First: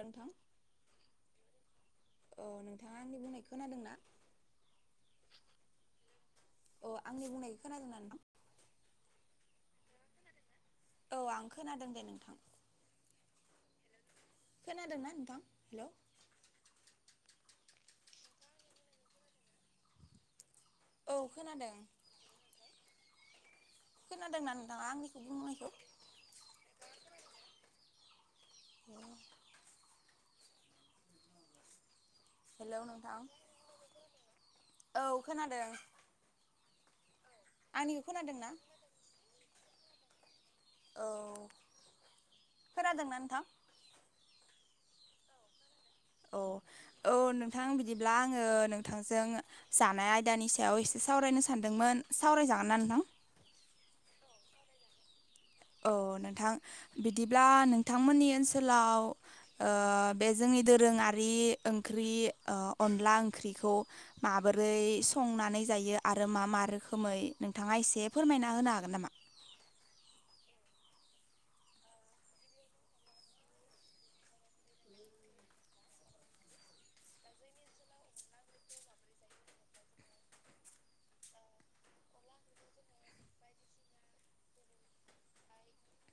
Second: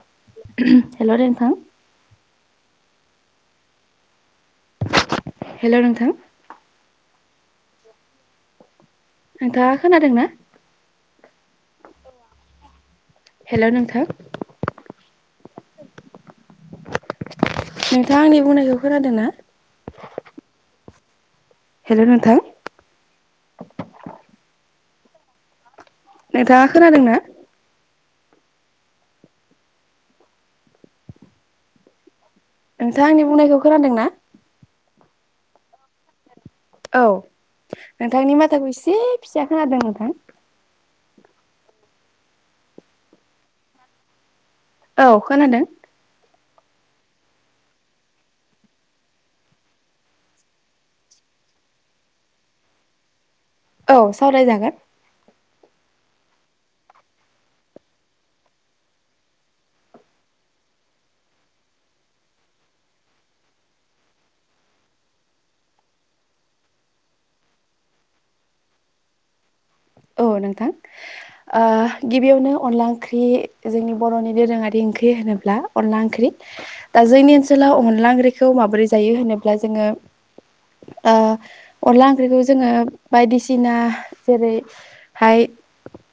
नोंथां हेल' नोथां। औ नोंथाङा आंनि बुंनाय खोनादोंना? [inaudible] हेल' नोंथां। आंनि बुंनायखौ खोनादोंना नों नोंथांआ खोनादोंना? औ आं खोनादों दे नोंथां। हेल' नोंथां। खोनादोंना नोंथां हेल'। नोंथाङा आंनि बुंनायखौ खोनादों ना? औ खोनादों हेल' नोंथा। खोनादोंना नोंथाङा आंनिखौ बुंनायखौ? नोंथाङा खोनादों ना? बे [inaudible] हेलौ नोंथांङा नोंथां आंनि बुंनायखौ खोनादों ना? औ खोनादो। औ नोंथांनि माथोखौ से फिसा खोनादों नोंथां। औ खोनादोंना नोंथां? औ खोनादों। औ औ नोंथां बिदिब्ला आङो नोंथांजों जानाय आयदानि सायाव एसे सावरायनो सानदोंमोन सावरायजागोन ना नोंथां? औ सावरायजागोन। औ नोंथां बिदिब्ला नोंथांमोननि ओनसोलाव ओ बे जोंनि दोरोङारि ओंख्रि ओ अनला ओंख्रिखौ माबोरै संनानै जायो आरो मा मा रोखोमै नोंथाङा एसे फोरमायना होनो हागोन नामा? औ नोंथां ओ गिबियावनो अनला ओंख्रि जोंनि बर'नि दोरोङारि ओंख्रि होनोब्ला अनला ओंख्रि दा जोंनि ओनसोलाव अनला ओंख्रिखौ माबोरै जायो होनोब्ला जोङो ओ अनला ओंख्रिखौ जोङो बायदिसिना जेरै हाय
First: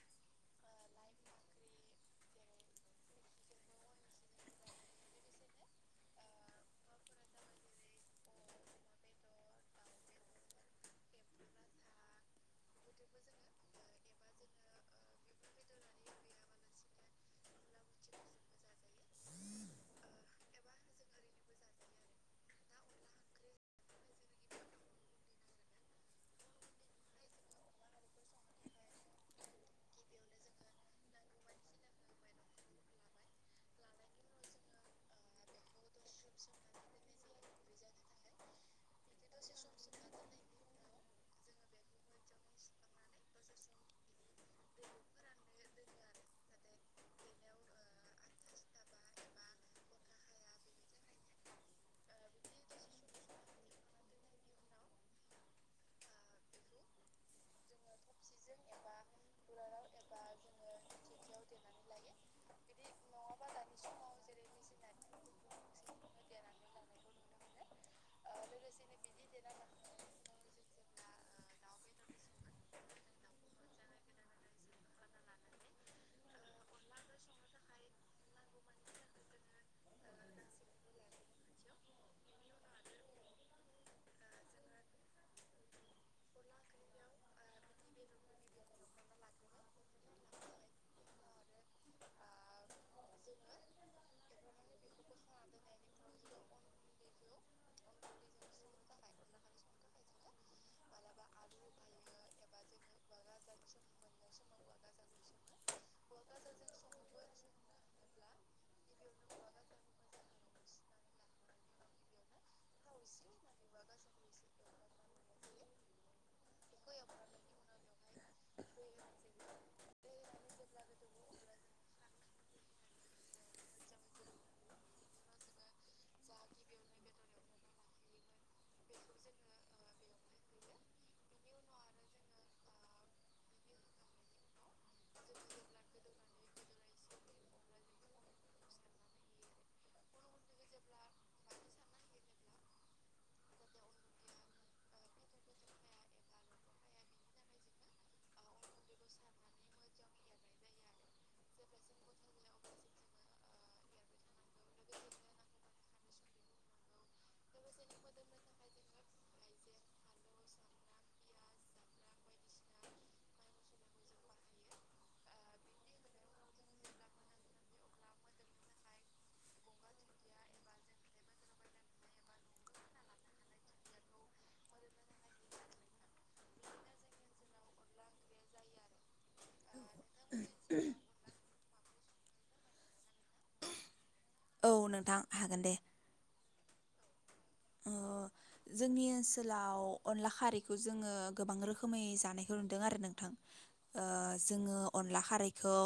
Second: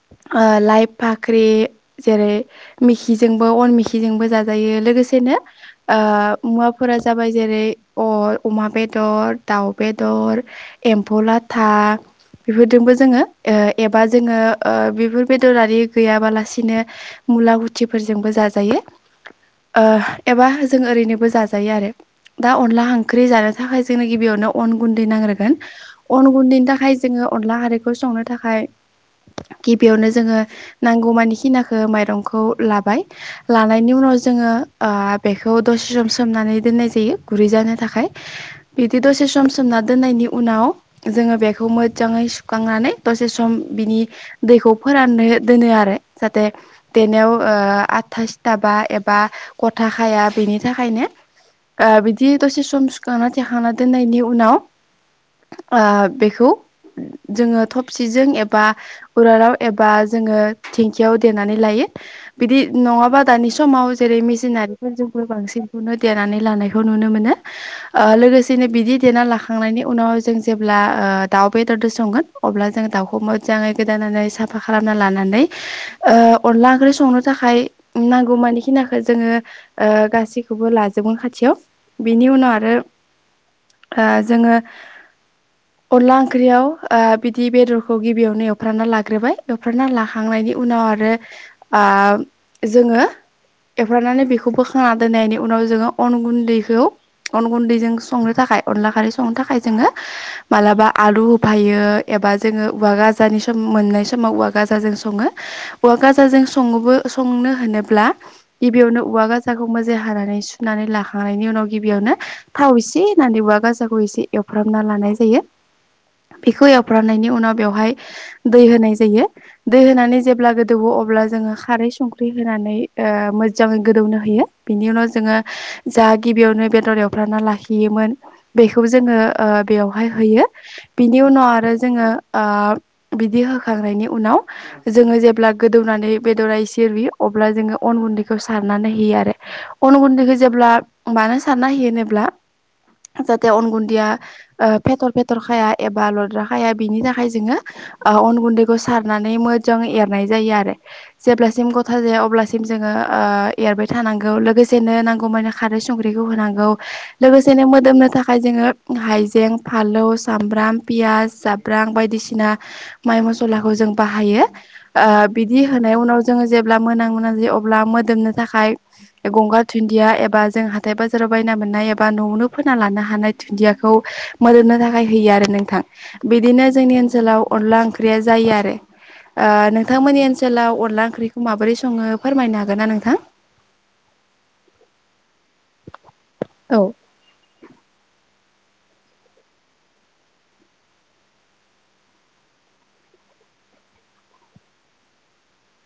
ओ लाइ फाख्रि जेरै मिखिजोंबो अन मिखिजोंबो जाजायो लोगोसेनो ओ मुवाफोरा जाबाय जेरै अर अमा बेदर दाउ बेदर एम्फौ लाथा इफोरदोंबो जोङो ओ एबा जोङो ओ बेफोर बेदर आरि गैयाबालाबासिनो मुला गुथिफोरजोंबो जाजायो ओ एबा जों ओरैनो बो जाजायो आरो दा अनला ओंख्रि जानो थाखाय गिबिआवनो जोंनो अन गुन्दै नांग्रोगोन अन गुनदैनि थाखाय जों अनला खारैखो संनो थाखाय गिबिआवनो जोङो नांगौ मानि खिनाखौ माइरंखौ लाबाय लानायनि उनाव जोङो ओ बेखौ दसे सम सोमनानै दोन्नाय जायो गुरै जानो थाखाय बिदि दसे सम सोमनानै दोन्नायनि उनाव जोङो बेखौ मोजांङै सुखांनानै दसे सम बिनि दैखौ फोराननो दोनो आरो जाहाथे देनायाव ओ आथथा सिथाबा एबा ग'था खाया बेनि थाखायनो ओ बिदि दसे सम सुखांना थेखांना दोननायनि उनाव ओ बेखौ जोङो थबसिजों एबा उराराव एबा जोङो थिंखियाव देनानै लायो बिदि नङाबा दानि समाव जेरै मिसिनारिफोर जोंबो बांसिनखौनो देनानै लानायखो नुनो मोनो ओ लोगोसेनो बिदि देना लाखांनायनि उनाव जों जेब्ला ओ दाउ बेदरदो संगोन अब्ला जों दावखो मो जाङै गोदानानै साफा खालामना लानानै ओ अनला ओंख्रि संनो थाखाय नांगौ मानि खिनाखौ जोङो ओ गासैबो लाजोबगोन खाथियाव बिनि उनाव आरो ओ जोङो अनला ओंख्रियाव ओ बिदि बेदरखौ गिबिआवनो फ्रानना लाग्रोबाय एवफ्राना लाखांनायनि उनाव आरो आ जोङो एवफ्रानानै बेखौ बोखांना दोननायनि उनाव जोङो अन गुन्दैखौ अन गुन्दैजों संनो थाखाय अनला खारै संनो थाखाय जोङो मालाबा आलु होफायो एबा जोङो उवा गाजानि स जों मोननाय समाव उवा गाजाजों सङो औवा गाजाजों सङोबो संनो होनोब्ला गिबियावनो उवा गाजाखौ मोजाय हानानै सुनानै लाखांनायनि उनाव गिबियावनो थाव एसे होननानै उवा गाजाखौ एसे एवफ्रामना लानाय जायो बिखौ एवफ्रामनायनि उनाव बेवहाय दै होनाय जायो दै होनानै जेब्ला गोदौवो अब्ला जोङो खारै संख्रि होनानै ओ मोजाङै गोदौनो होयो बिनि उनाव जोङो जा गिबियावनो बेदर एवफ्रामना लाखियोमोन बेखौ जोङो ओ बेवहाय होयो बिनि उनाव आरो जोङो ओ बिदि होखांनायनि उनाव जोङो जेब्ला गोदौनानै बेदरा एसे रुयो अब्ला जोङो अन गुन्दैखौ सारनानै होयो आरो अन गुन्दैखौ जेब्ला मानो सारना होयो होनोब्ला जाहाथे अन गुन्दैया फेथर फेथर खाया एबा लद्रा खाया बिनि थाखाय जोङो ओ अन गुन्दैखौ सारनानै मोजांयै एरनाय जायो आरो जेब्लासिम गथा जाया अब्लासिम जोङो ओ एरबाय थानांगौ लोगोसेनो नांगौमानि खारै संख्रिखौ होनांगौ लोगोसेनो मोदोमनो थाखाय जोङो हाइजें फालौ सामब्राम पियास जाब्रां बायदिसिना माइ मसलाखौ जों बाहायो बिदि ओ होनाय उनाव जोङो जेब्ला मोनां मोनां जायो अब्ला मोदोमनो थाखाय गंगार दुन्दिया एबा जों हाथाय बाजाराव बायना मोननाय एबा न'आवनो फोना लानो हानाय धुन्दियाखौ मोदोमनो थाखाय होयो आरो नोंथां बिदिनो जोंनि ओनसोलाव अनला ओं ख्रिया जायो आरो। ओ नोंथांमोननि ओनसोलाव अनला ओंख्रि माबोरै सङो फोरमायनो हागोन ना नोंथां? औ नोंथां हागोन दे औ ओ जोंनि ओनसोलाव अनला खारैखौ जोङो गोबां रोखोमै जानायखौ नुदों आरो नोंथां जोङो अनला खारैखौ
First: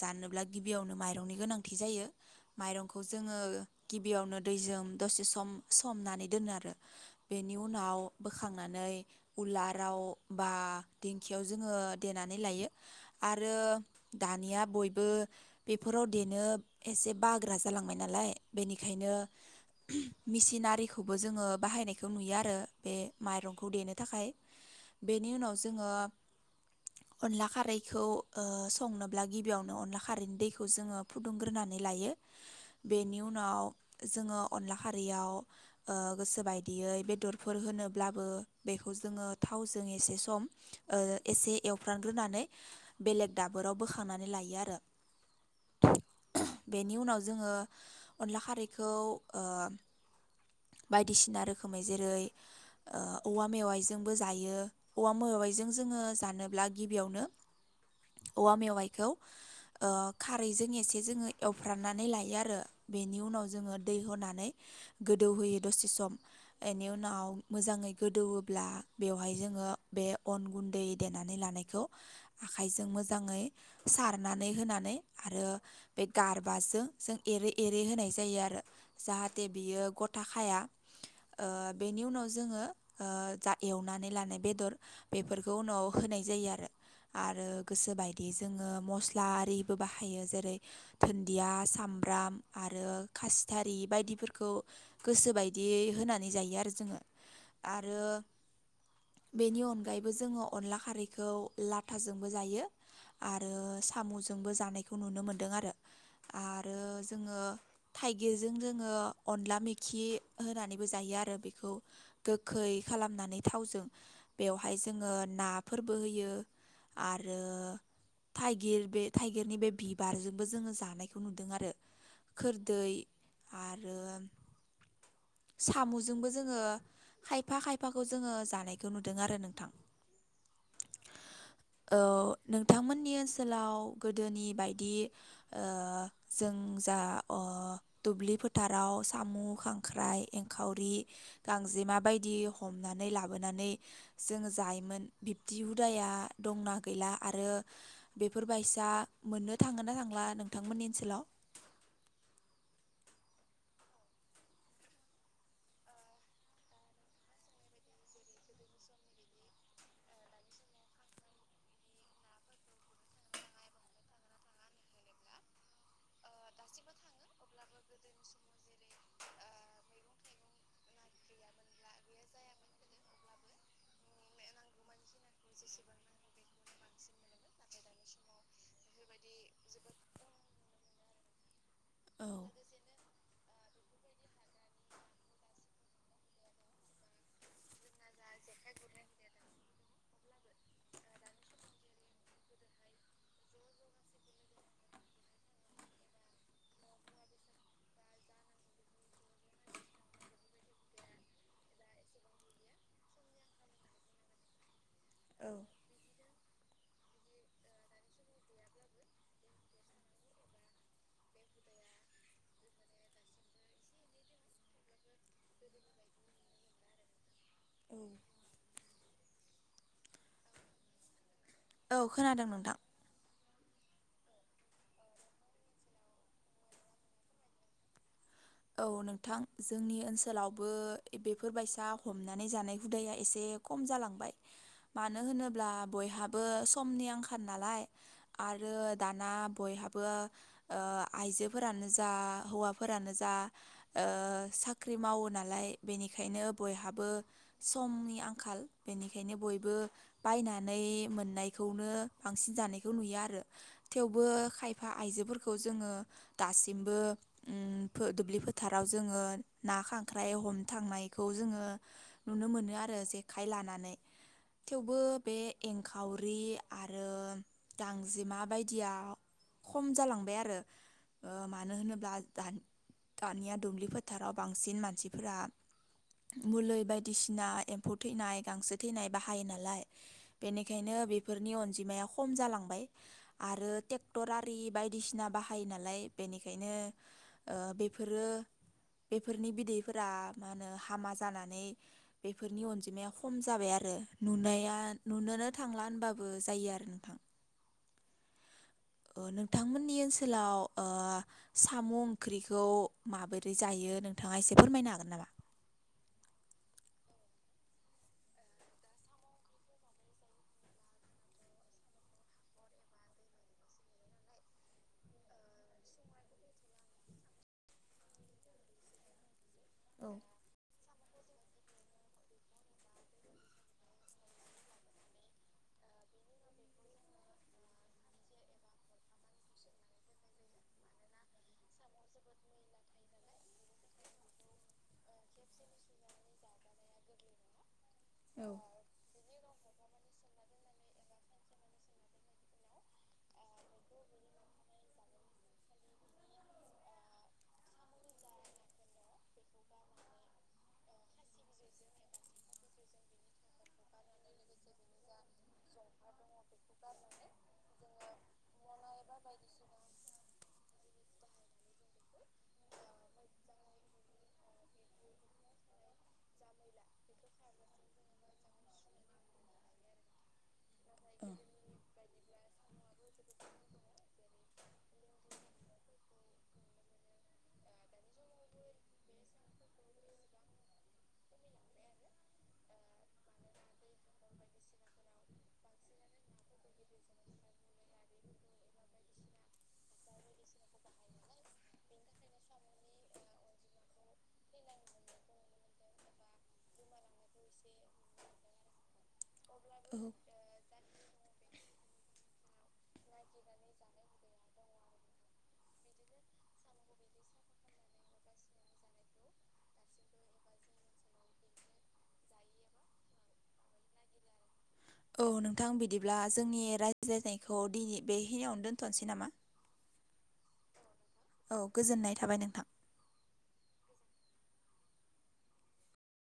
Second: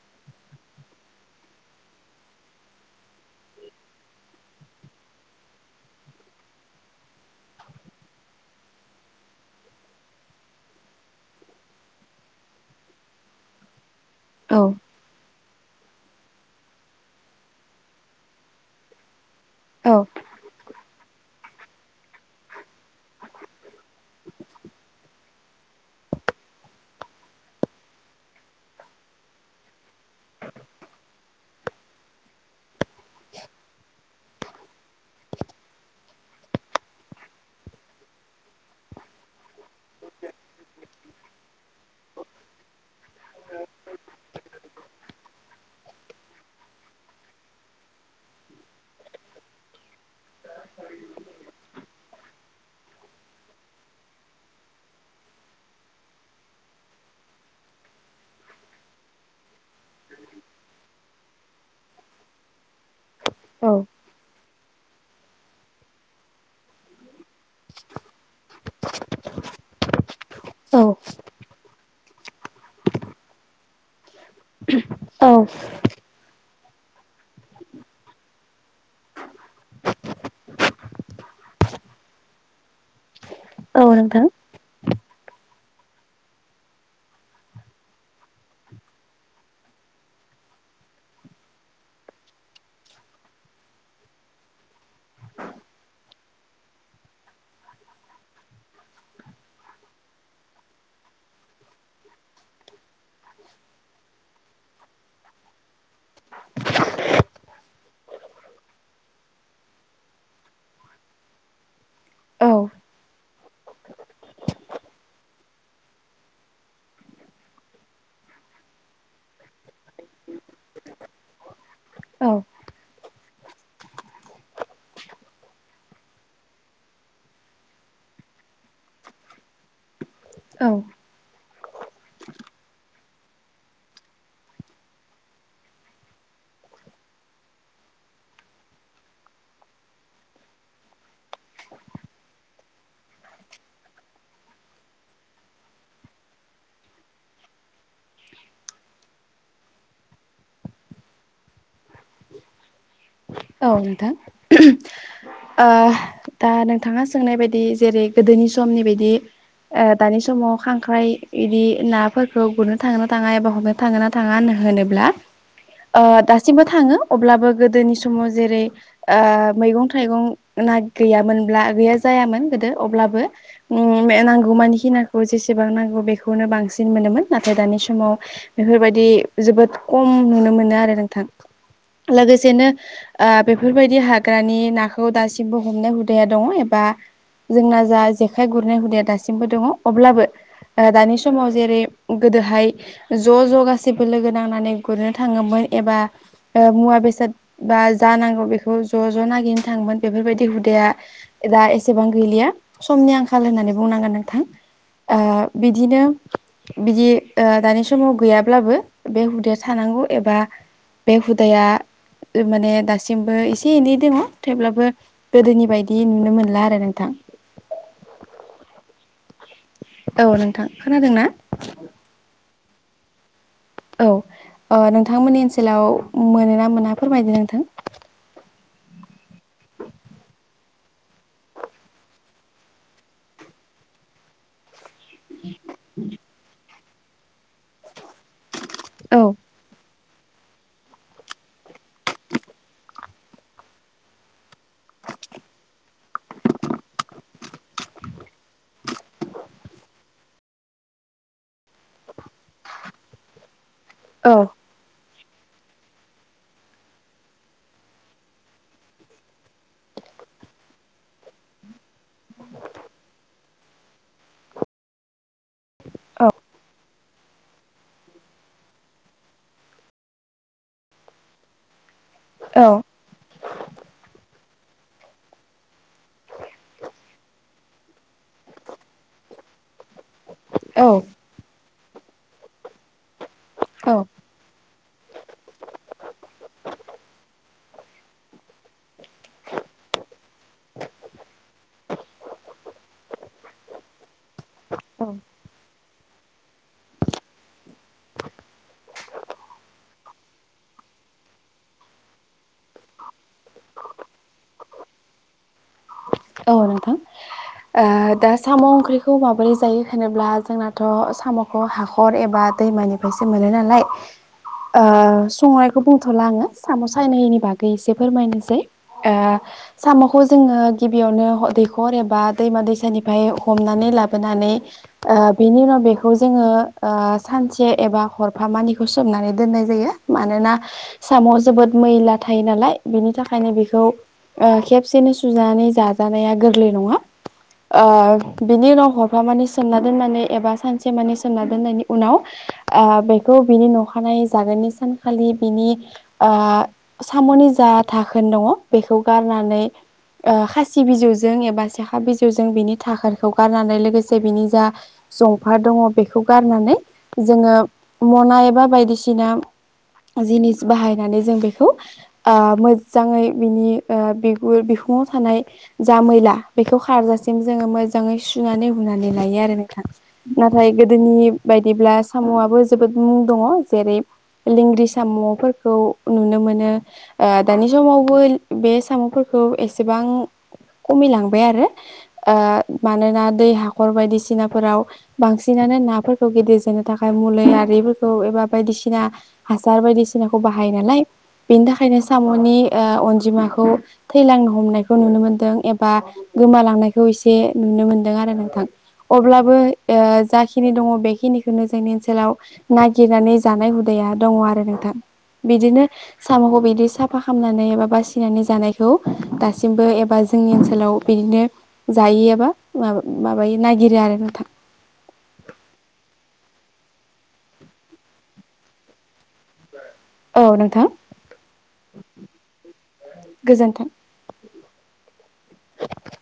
जानोब्ला गिबियावनो माइरंनि गोनांथि जायो माइरंखौ जोङो गिबियावनो दैजों दसे सोम दसे सम सोमनानै दोनो आरो बेनि उनाव बोखांनानै उलाराव बा दिंखियाव जोङो देनानै लायो आरो। औ दानिया बयबो बेफोर अन देनो एसे बाग्रा जालांबाय नालाय बेनिखायनो औ [unintelligible] थिनारिखौबो जोङो बाहायनायखौ नुयो आरो बे माइरंखौ देनो थाखाय बे बेनि उनाव जोङो अनला खारैखौ संनोब्ला गिबियावनो अनला खारैनि दैखौ जोंङो फुदुं ग्रोनानै लायो बेनि उनाव जोङो अनला खारैयाव ओ गोसो बायदियै बेदरफोर होनोब्लाबो बेखौ जोङो थावजों ओ एसे सम एसे एवफ्रामग्रोनानै बेलेग दाबोराव बोखांनानै लायो आरो बेनि उनाव जोङो अनला खारैखौ ओ बायदिसिना रोखोमै जेरै ओ औवा मेवायजोंबो जायो औवा मेवायजों जोङो जानोब्ला गिबियावनो औवा मेवाइखौ ओ खारैजों एसे जोङो एवफ्रामनानै लायो आरो। बेनि उनाव जोङो दै औ होनानै गोदौहोयो दसे सम एनि उनाव मोजाङै गोदौवोब्ला बेवहाय जोङो बे अन गुन्दै देनानै लानायखौ आखाइजों मोजाङै सारनानै होनानै नै औ आरो बे गार बासजों जों एरै एरै होनाय जायो आरो जाहाथे जाहाथे बियो गथ खाया ओ बेनि उनाव जोङो जा औ एवनानै नोंथां लानाय बेदर बेफोरखौ उनाव होनाय जायो आरो आरो गोसोबायदि जोङो मस्ला आरिबो बाहायो जेरै दुन्दिया सामब्राम आरो खासथारि बायदिफोरखौ खौ गोसोबायदि होनानै जायो आरो जोङो आरो बेनि अनगायैबो जोङो अनला खारैखौ लाथाजोंबो जायो आरो साम'जोंबो जानायखौ नुनो मोनदों आरो आरो जोङो थाइगिरजों जोङो अनला मोखि होनानैबो जायो आरो बेखौ औ गोखै खालामनानै थावजों बेवहाय जोङो नाफोरबो होयो आरो थाइगिर बे थाइगिरनि बे बिबारजोंबो जोङो जानायखौ नुदों आरो। औ खोरदै [inaudible] साम'जोंबो जोङो खायफा खायफाखौ जोङो जानायखौ नुदों आरो नोंथां। औ औ नोंथांमोननि ओनसोलाव गोदोनि बायदि जों जा दुब्लि फोथाराव साम' खांख्राइ एंखावरि गांजेमा बायदि हमनानै लाबोनानै जोङो जायोमोन बिबदि हुदाया दंना गैला आरो बेफोरबायायसा मोननो थाङोना थांला नोंथांमोननि ओनसोलाव? औ नोंथां दा नोंथाङा सोंनाय बायदि जेरै गोदोनि समनि बायदि दानि समाव खांख्राइ बिदि नाफोरखौ गुरनो थाङोन ना थाङा एबा हमनो थांगोनना थाङा होननो होनोब्ला दासिमबो थाङो अब्लाबो गोदोनि स समाव जेरै आ मैगं थाइगं ना गैयामोनब्ला गैया जायामोन गोदो अब्लाबो उम नांगौमानिखि नाखौ जेसेबां नांगौ बेखौनो बांसिन मोनोमोन नाथाय दानि समाव बेफोरबायदि जोबोद खम नुनो मोनो आरो नोंथां औ लोगोसेनो आ बेफोरबायदि हाग्रानि नाखौ दासिमबो हमनाय हुदाया दङ एबा जोंना जा जेखाइ गुरनाय हुदाया दासिमबो दङ अब्लाबो दानि समाव जेरै गोदोहाय ज' ज' गाैसैबो लोगो नांनानै गुरनो थाङोमोन एबा मुवा बेसाद बा जानांगौ बेखौ ज' ज' नागिरनो थाङोमोन बेफोरबायदि हुदाया दा एसेबां गैलिया समनि आंखाल होननानै बुंनांगोन नोंथां औ बिदिनो बिदि दानि समाव गैयाब्लाबो बे हुदाया थानांगौ एबा बे हुदाया माने दासिमबो एसे एनै दङ थेवब्लाबो गोदोनि बायदि नुनो मोनला आरो नोंथां। औ औ नोंथां खोनादों ना? औ खोनादों नोंथां औ नोंथांमोननि ओनसोलाव मोनो ना मोना फोरमायदो नोंथां औ नोंथां जोंनि ओनसोलावबो बेफोरबायायसा हमनानै जानाय हुदाया एसे खम जालांबाय मानो होनोब्ला बयहाबो समनि आंखाल नालाय आरो औ दाना बयहाबो बो ओ आइजोफोरानो जा हौवाफोरानो जा साख्रि मावो नालाय बेनिखायनो बयहाबो समनि आंखाल बेनिखायनो बयबो बायनानै मोननायखौनो बांसिन जानायखौ नुयो आरो। थेवबो औ खायफा आइजोफोरखौ खौ जोङो दासिमबो ओ फो दुब्लि फोथाराव जोङो ना खांख्राइ हमनोथांनायखौ जोङो नुनो मोनो आरो जेखाइ लानानै थेवबो बे एंखावरि आरो गांजेमा बायदिया खम जालांबाय आरो मानो होनोब्ला दानि औ दानिया दुब्लि फोथाराव बांसिन मानसिफोरा मुलि बायदिसिना एम्फौ थैनाय गांसो थैनाय बाहायो नालाय औ बेनिखायनो बेफोरनि अन अनजिमाया खम जालांबाय आरो औ ट्रेक्टर आरि बायदिसिना बाहायो नालाय बेनिखायनो ओ बेफोरो बेफोरनि बिदैफोरा मा होनो हामा जानानै बेफोरनि अनजिमाया खम जाबाय आरो नुनाया नुनोनो थांला होनबाबो जायो आरो नोंथां नोंथांमोननि ओनसोलाव साम' ओंख्रिखौ माबोरै जायो नोंथाङा एसे फोरमायनो हागोन नामा? औ नोंथां दा साम' ओंख्रिखौ माबोरै जायो होनोब्ला जोंनाथ' साम'खौ हाखर एबा दैमानिफ्रायसो मोनो नालाय संनायखौ बुंथ'ला आङो साम' सायनानि बागै एसे फोरमायनोसै। औ साम'खौ जोङो गिबियावनो दैखर एबा दैमा दैसानिफ्राय हमनानै लाबोनानै बेनि उनाव बेखौ जोङो सानसे एबा हरफामानिखौ सोमनानै दोननाय जायो। मानोना साम'आव जोबोद मैला थायो नालाय बिनि थाखायनो बेखौ खेबसेनो सुनाय जाजानाया गोरलै नङा ओ औ बिनि उनाव हरफा माने सोमना दोननानै एबा सानसे माने सोमना दोननायनि उनाव बेखौ बिनि न'खानाय जागोननि सानखालि बिनि साम'नि जा थाखोन दङ बेखौ गारनानै [unintelligible] खासि बिजौजों एबा सेखा बिजौजों बिनि थाखारखौ गारनानै लोगोसे बिनि जा जंफा दङ बेखौ गारनानै जोङो मना एबा बायदिसिना जिनिस बाहायनानै जों बेखौ मोजाङै बिनि बिगुर बिहुं थानाय जा मैला बेखौ खारजासिम जोङो मोजाङै सुनानै हुनानै लायो आरो नोंथां नाथाय गोदोनि बायदिब्ला साम'आआबो जोबोद मुं दङ जेरै लंग्रि साम'फोरखौ नुनो मोनो। दानि समावबो बे साम'फोरखौ एसेबां खमिलांबाय आरो ओ मानोना दै हाखर बायदिसिनाफोराव बांसिनानो नाफोरखौ गिदिर जानो थाखाय मुलि आरिफोरखौ एबा बायदिसिना हासार बायदिसिनाखौ बाहायो नालाय खौ थै खौ नुनो मोनदों एबा गोमालांनायखौ एसे नुनो मोनदों आरो नोंथां अब्लाबो औ जाखिनि दङ बेखिनिखौनो जोंनि ओनसोलाव नागिरनानै जानाय हुदाया दङ आरो नोंथां बिदिनो साम'खौ बिदि साफा खालामनानै एबा बासिनानै जानायखौ दासिम एबा जोंनि ओनसोलाव बिदिनो जायो एबा माबायो नागिरो आरो नोंथां। औ नोंथां बिदिब्ला जोंनि राय्लायनाय खौ दिनै बेहिनियावनो दोन्थ'नोसै नामा। औ नोंथां। औ गोजोननाय थाबाय नोंथां। गोजोन्थों